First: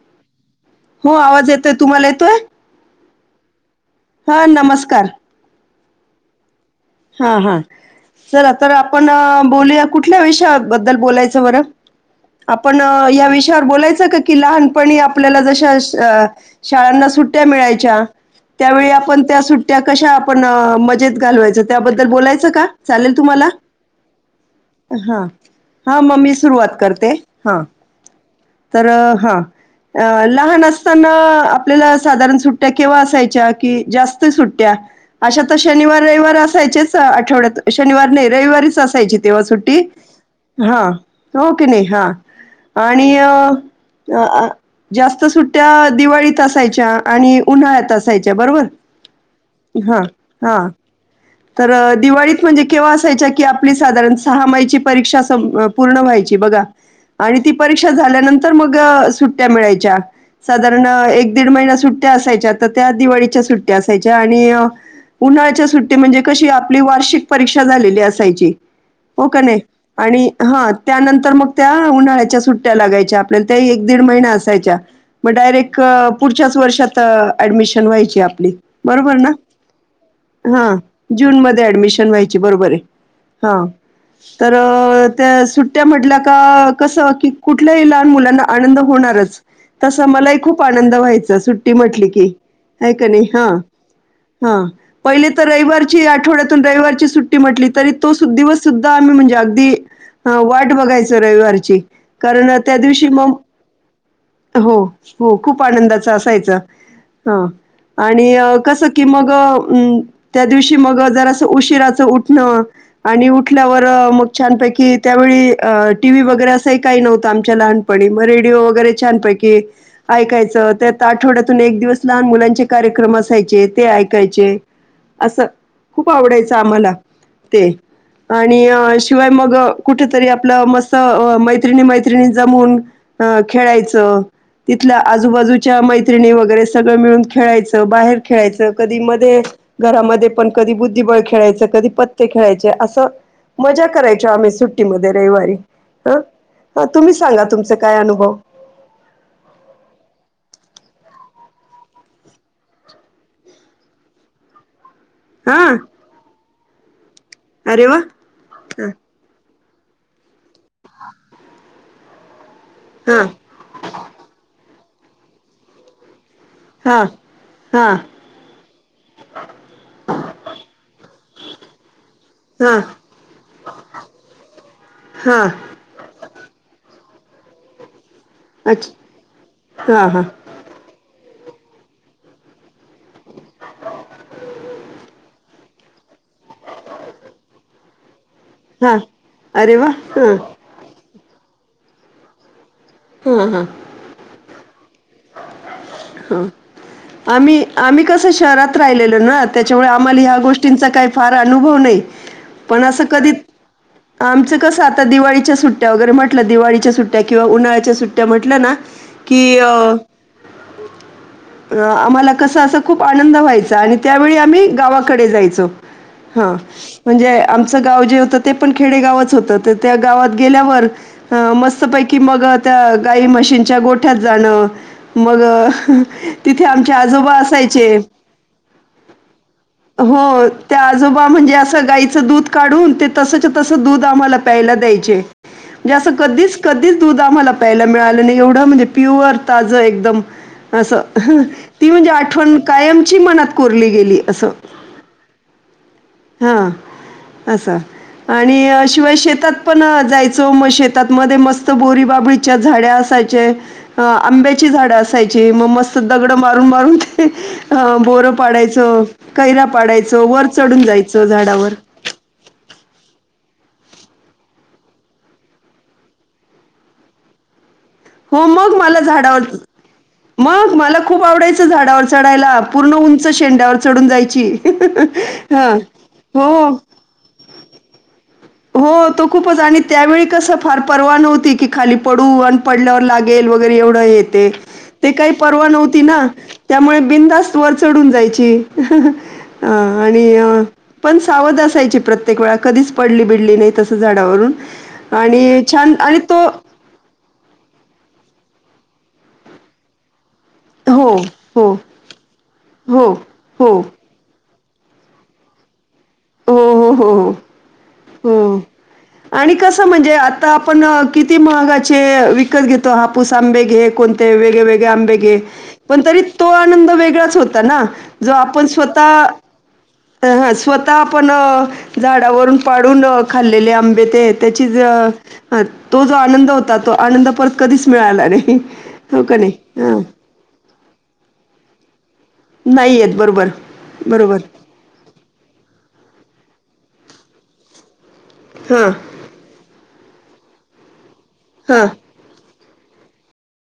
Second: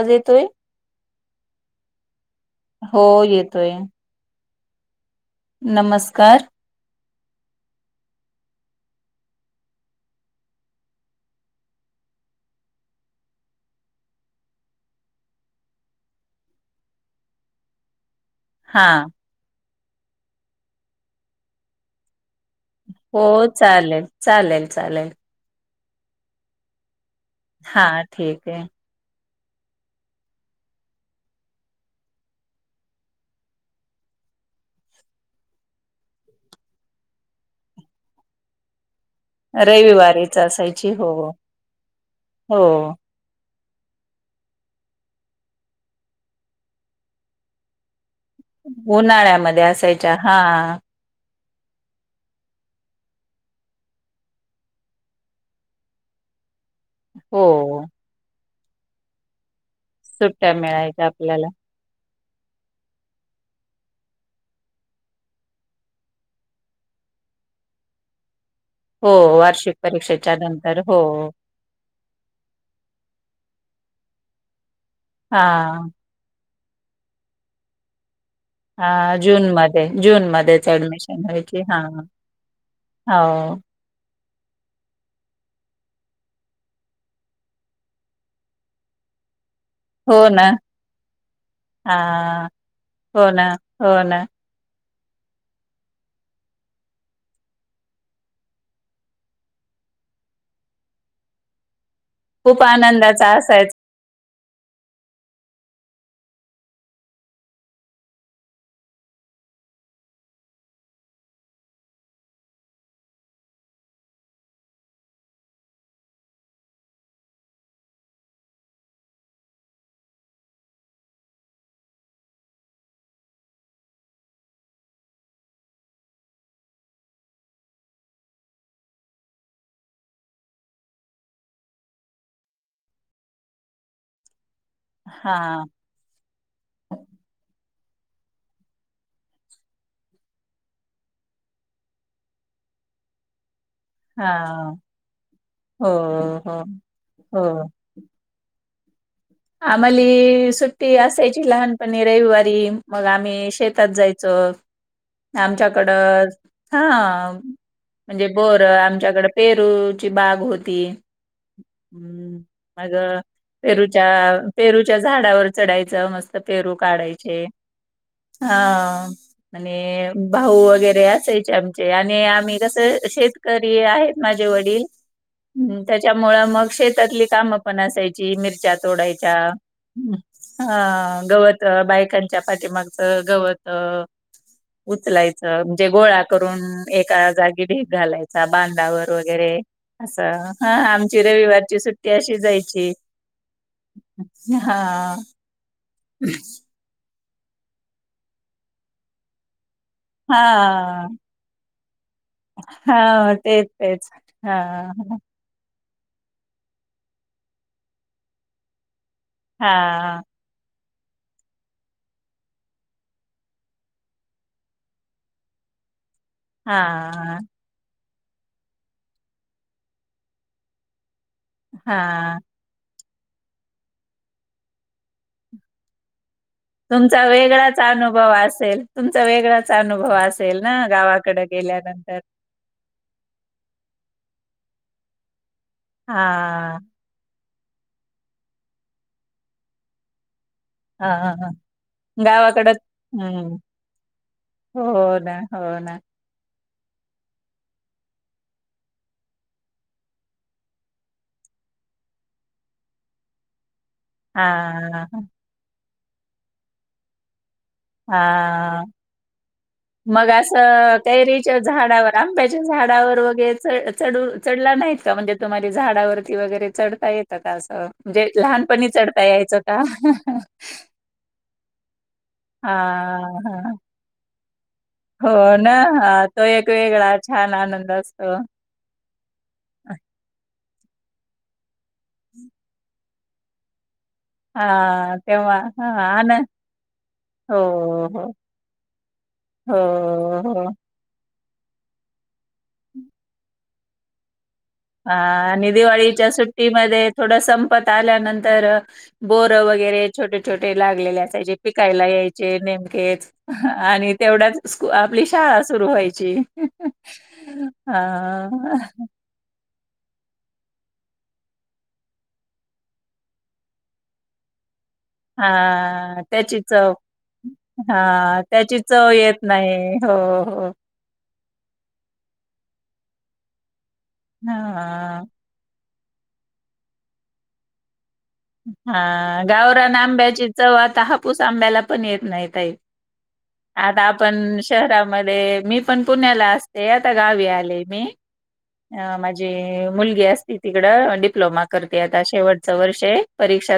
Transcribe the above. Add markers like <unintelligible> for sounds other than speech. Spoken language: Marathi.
आज येतोय. हो आवाज येतोय. तुम्हाला येतोय हे.? हो येतोय. ह नमस्कार. नमस्कार. ह, ह चला तर आपण बोलूया, कुठल्या विषयाबद्दल बोलायचं बरं. आपण या विषयावर बोलायचं का, की लहानपणी आपल्याला जशाश अ. शाळांना सुट्ट्या मिळायच्या. हा त्यावेळी आपण, त्या सुट्ट्या कशा आपण मजेत घालवायचं त्याबद्दल बोलायचं का. चालेल हो तुम्हाला चालेल, चालेल, चालेल. ह मग मी सुरुवात करते ह. हा ठीक हे तर ह अ लहान असताना आपल्याला साधारण सुट्ट्या केव्हा असायच्या कि जास्त सुट्ट्या अशा तर शनिवार, रविवार असायचेच आठवड्यात शनिवार नाही रविवारीच असायचे तेव्हा सुट्टी रविवारीच हा असायची हो की नाही हा हो आणि अ जास्त सुट्ट्या दिवाळीत असायच्या आणि उन्हाळ्यातस असायच्या बरोबर उन्हाळ्यामध्ये हा, असायच्या हा तर दिवाळीत म्हणजे केव्हा असायच्या की आपली साधारण सहा माहिची परीक्षा पूर्ण व्हायची बघा आणि हो ती परीक्षा झाल्यानंतर मग सुट्ट्या मिळायच्या सुट्ट्या साधारण मिळायच्या एक आपल्याला दीड महिना सुट्ट त्या असायच्या आता त्या दिवाळीच्या सुट्ट्या असायच्या आणि उन्हाळच्या सुट्ट्या ते म्हणजे कशी आपली वार्षिक परीक्षा झालेली असायची हो का नाही वार्षिक आणि परीक्षेच्या हा नंतर हो त्यानंतर मग त्या उन्हाळ्याच्या सुट्ट्या लागायच्या आपल्याला त्या एक दीड महिना असायच्या मग हा डायरेक पुढच्याच वर्षात ऍडमिशन व्हायची आपली हा बरोबर जून मध्ये जून मध्येच ऍडमिशन जून व्हायची मध्ये हा ऍडमिशन व्हायची बरोबर आहे हो हा तर त्या सुट्ट्या म्हटल्या का कसं की कुठल्याही लहान मुलांना आनंद होणारच तस हो मलाही ना खूप आनंद व्हायचा सुट्टी हा म्हटली की हाय कणी हो ना हा हो ना हा पहिले तर रविवारी ची आठवड्यातून रविवारची सुट्टी म्हटली तरी तो दिवस सुद्धा आम्ही म्हणजे अगदी हा वाट बघायचं रविवारची कारण खूप त्या दिवशी आनंदाचा मग असायच हो, हो खूप आनंदाच असायचं हा आणि कसं की मग त्या दिवशी मग जर असं उशीराचं उठणं आणि उठल्यावर मग छानपैकी त्यावेळी टी व्ही वगैरे असंही काही नव्हतं आमच्या लहान पडी मग रेडिओ वगैरे छानपैकी ऐकायचं त्यात आठवड्यातून एक दिवस लहान मुलांचे कार्यक्रम असायचे ते ऐकायचे असं खूप आवडायचं आम्हाला ते आणि शिवाय मग कुठ तरी आपलं मस्त मैत्रिणी, मैत्रिणी जमून अ खेळायचं तिथल्या हा आजूबाजूच्या मै मैत्रिणी वगैरे सगळं मिळून खेळायचं बाहेर खेळायचं कधी मध्ये घरामध्ये पण कधी बुद्धिबळ खेळायचं कधी पत्ते खेळायचे असं मजा करायच्या आम्ही हा सुट्टीमध्ये रविवारी हो, हो, हा तुम्ही सांगा हो. तुमचा काय अनुभव आम्हाली सुट्टी असायची लहानपणी रविवारी मग आम्ही शेतात जायचो हां, आमच्याकडं हा अरे वाह! म्हणजे बोर हां, आमच्याकड पेरूची बाग होती मग हां, पेरू त्या पेरूच्या झाडावर चढायचं मस्त पेरू हां, काढायचे हां, हा आणि भाऊ वगैरे असायचे आमचे आणि आम्ही हां, कसं शेत करी आहेत माझे वडील हा हं त्याच्यामुळं मग शेतातली कामं पण असायची मिरच्या अच्छा. तोडायच्या हा हा हा गवत बायकांच्या पाठीमाग गवत उचलायचं म्हणजे गोळा करून, एका जागी ढीग घालायचा हा बांधावर वगैरे अरे वा असं हा आमची रविवारची सुट्टी अशी जायची हा हा. हा. आम्ही, आम्ही कस शहरात राहिलेलो ना त्याच्यामुळे आम्हाला ह्या हा गोष्टींचा काही फार अनुभव नाही. पण असं कधी, हा तेच तेच आमचं हा कस आता दिवाळीच्या सुट्ट सुट्ट्या वगैरे म्हटलं दिवाळीच्या सुट्ट्या किंवा उन्हाळ्याच्या सुट्ट्या म्हंटल्या ना, की अ हा <unintelligible> आम्हाला कसं असं खूप आनंद व्हायचा आणि त्यावेळी आम्ही गावाकडे जायचो. हा म्हणजे आ आमचं गाव जे होतं ते पण खेडेगावच होतं, तर त्या गावात गेल्यावर, मस्तपैकी हा. मग त्या गाई म्हशींच्यागोठ्यात जाणं, मग तिथे आमचे तुमचा आजोबा वेगळाच असायचे अनुभव असेल, तुमचा वेगळाच अनुभव. हो, असेल ना ते आजोबा गावाकडे म्हणजे असं गेल्यानंतर गाईचं दूध काढुन तसच्या तसं दूध आम्हाला प्यायला द्यायचे, ते असं हा कधीच, कधीच दूध आम्हाला प्यायला मिळालं नाही, एवढं म्हणजे प्युअर ताज एकदम असं, हा हा ती म्हणजे आठवण गावाकड कायमची मनात हम्म कोरली गेली असं हो ना, हो ना. हा, असं. आणि शिवाय शेतात पण जायचो, मग शेतात मध्ये मस्त बोरी बाबळी च्या झाडे असायचे, आंब्याची झाडं हा असायची, मग मस्त दगडं मारून मारून बोरं हा पाडायचं, कैरा पाडायचं, वर चढून जायचं झाडावर. आांब्याच्या झाडावर वगैरे चढू,. चढला नाहीत का? म्हणजे तुम्हारी झाडावरती वगैरे चढता येत त्यात असं. म्हणजे हो मग लहानपणी मला चढता झाडावर, यायचं का मग मला खूप आवडायचं झाडावर चढायला, हा पूर्ण उंच हा शेंड्यावर चढून जायची. हो ना, हां. हा तो एक हो. वेगळा छान आनंद असतो. हो तो खूपच आणि त्यावेळी कस फार परवा नव्हती की खाली पडू आणि पडल्यावर लागे गेल वगैरे एवढं हेत. ते हां, काय तेव्हा परवा हां, नव्हती ना, आन त्यामुळे बिंधास्त हो, वर चढून हो, जायची. हा आणि हो, अ हो. पण सावध असायची प्रत्येक वेळा कधीच पडली- बिडली नाही तसं झाडावरून. हा आणि दिवाळीच्या सुट्टीमध्ये थोड संपत आल्यानंतर बोर वगैरे छोटे- छोटे हो, लागलेले असायचे. हो, पिकायला यायचे हो, हो, नेमकेच हो, आणि तेवढ्यात स्क, आपली शाळा सुरू व्हायची. हो, हो, हो, अ हो. आणि कसं म्हणजे आता आपण, किती महागाचे विकत घेतो. हापूस आंबे घे कोणते ते वेगळे, वेगळे आंबे पण तरी हां, तो त्याची आनंद चव वेगळाच होता ना, जो हां, आपण त्याची स्वतःता चव येत नाही. हो, हो. आता आपण झाडावरून पाडून खाल्लेले आंबे ते त्याची ज हां, ह, तो जो आनंद होता तो आनंद परत कधीच मिळाला नाही. हो का हा, नाही? गावरान हां. आंब्याची चव आता, हापूस आंब्याला पण येत नाहीत. नाही येत बरोबर. आता बरोबर. आपण शहरामध्ये मी पण पुण्याला असते. आता गावी आले मी हां, मुलीगी असते तिकड डिप्लोमा हां. करतेे. शेवटच वर्ष हे परीक्षा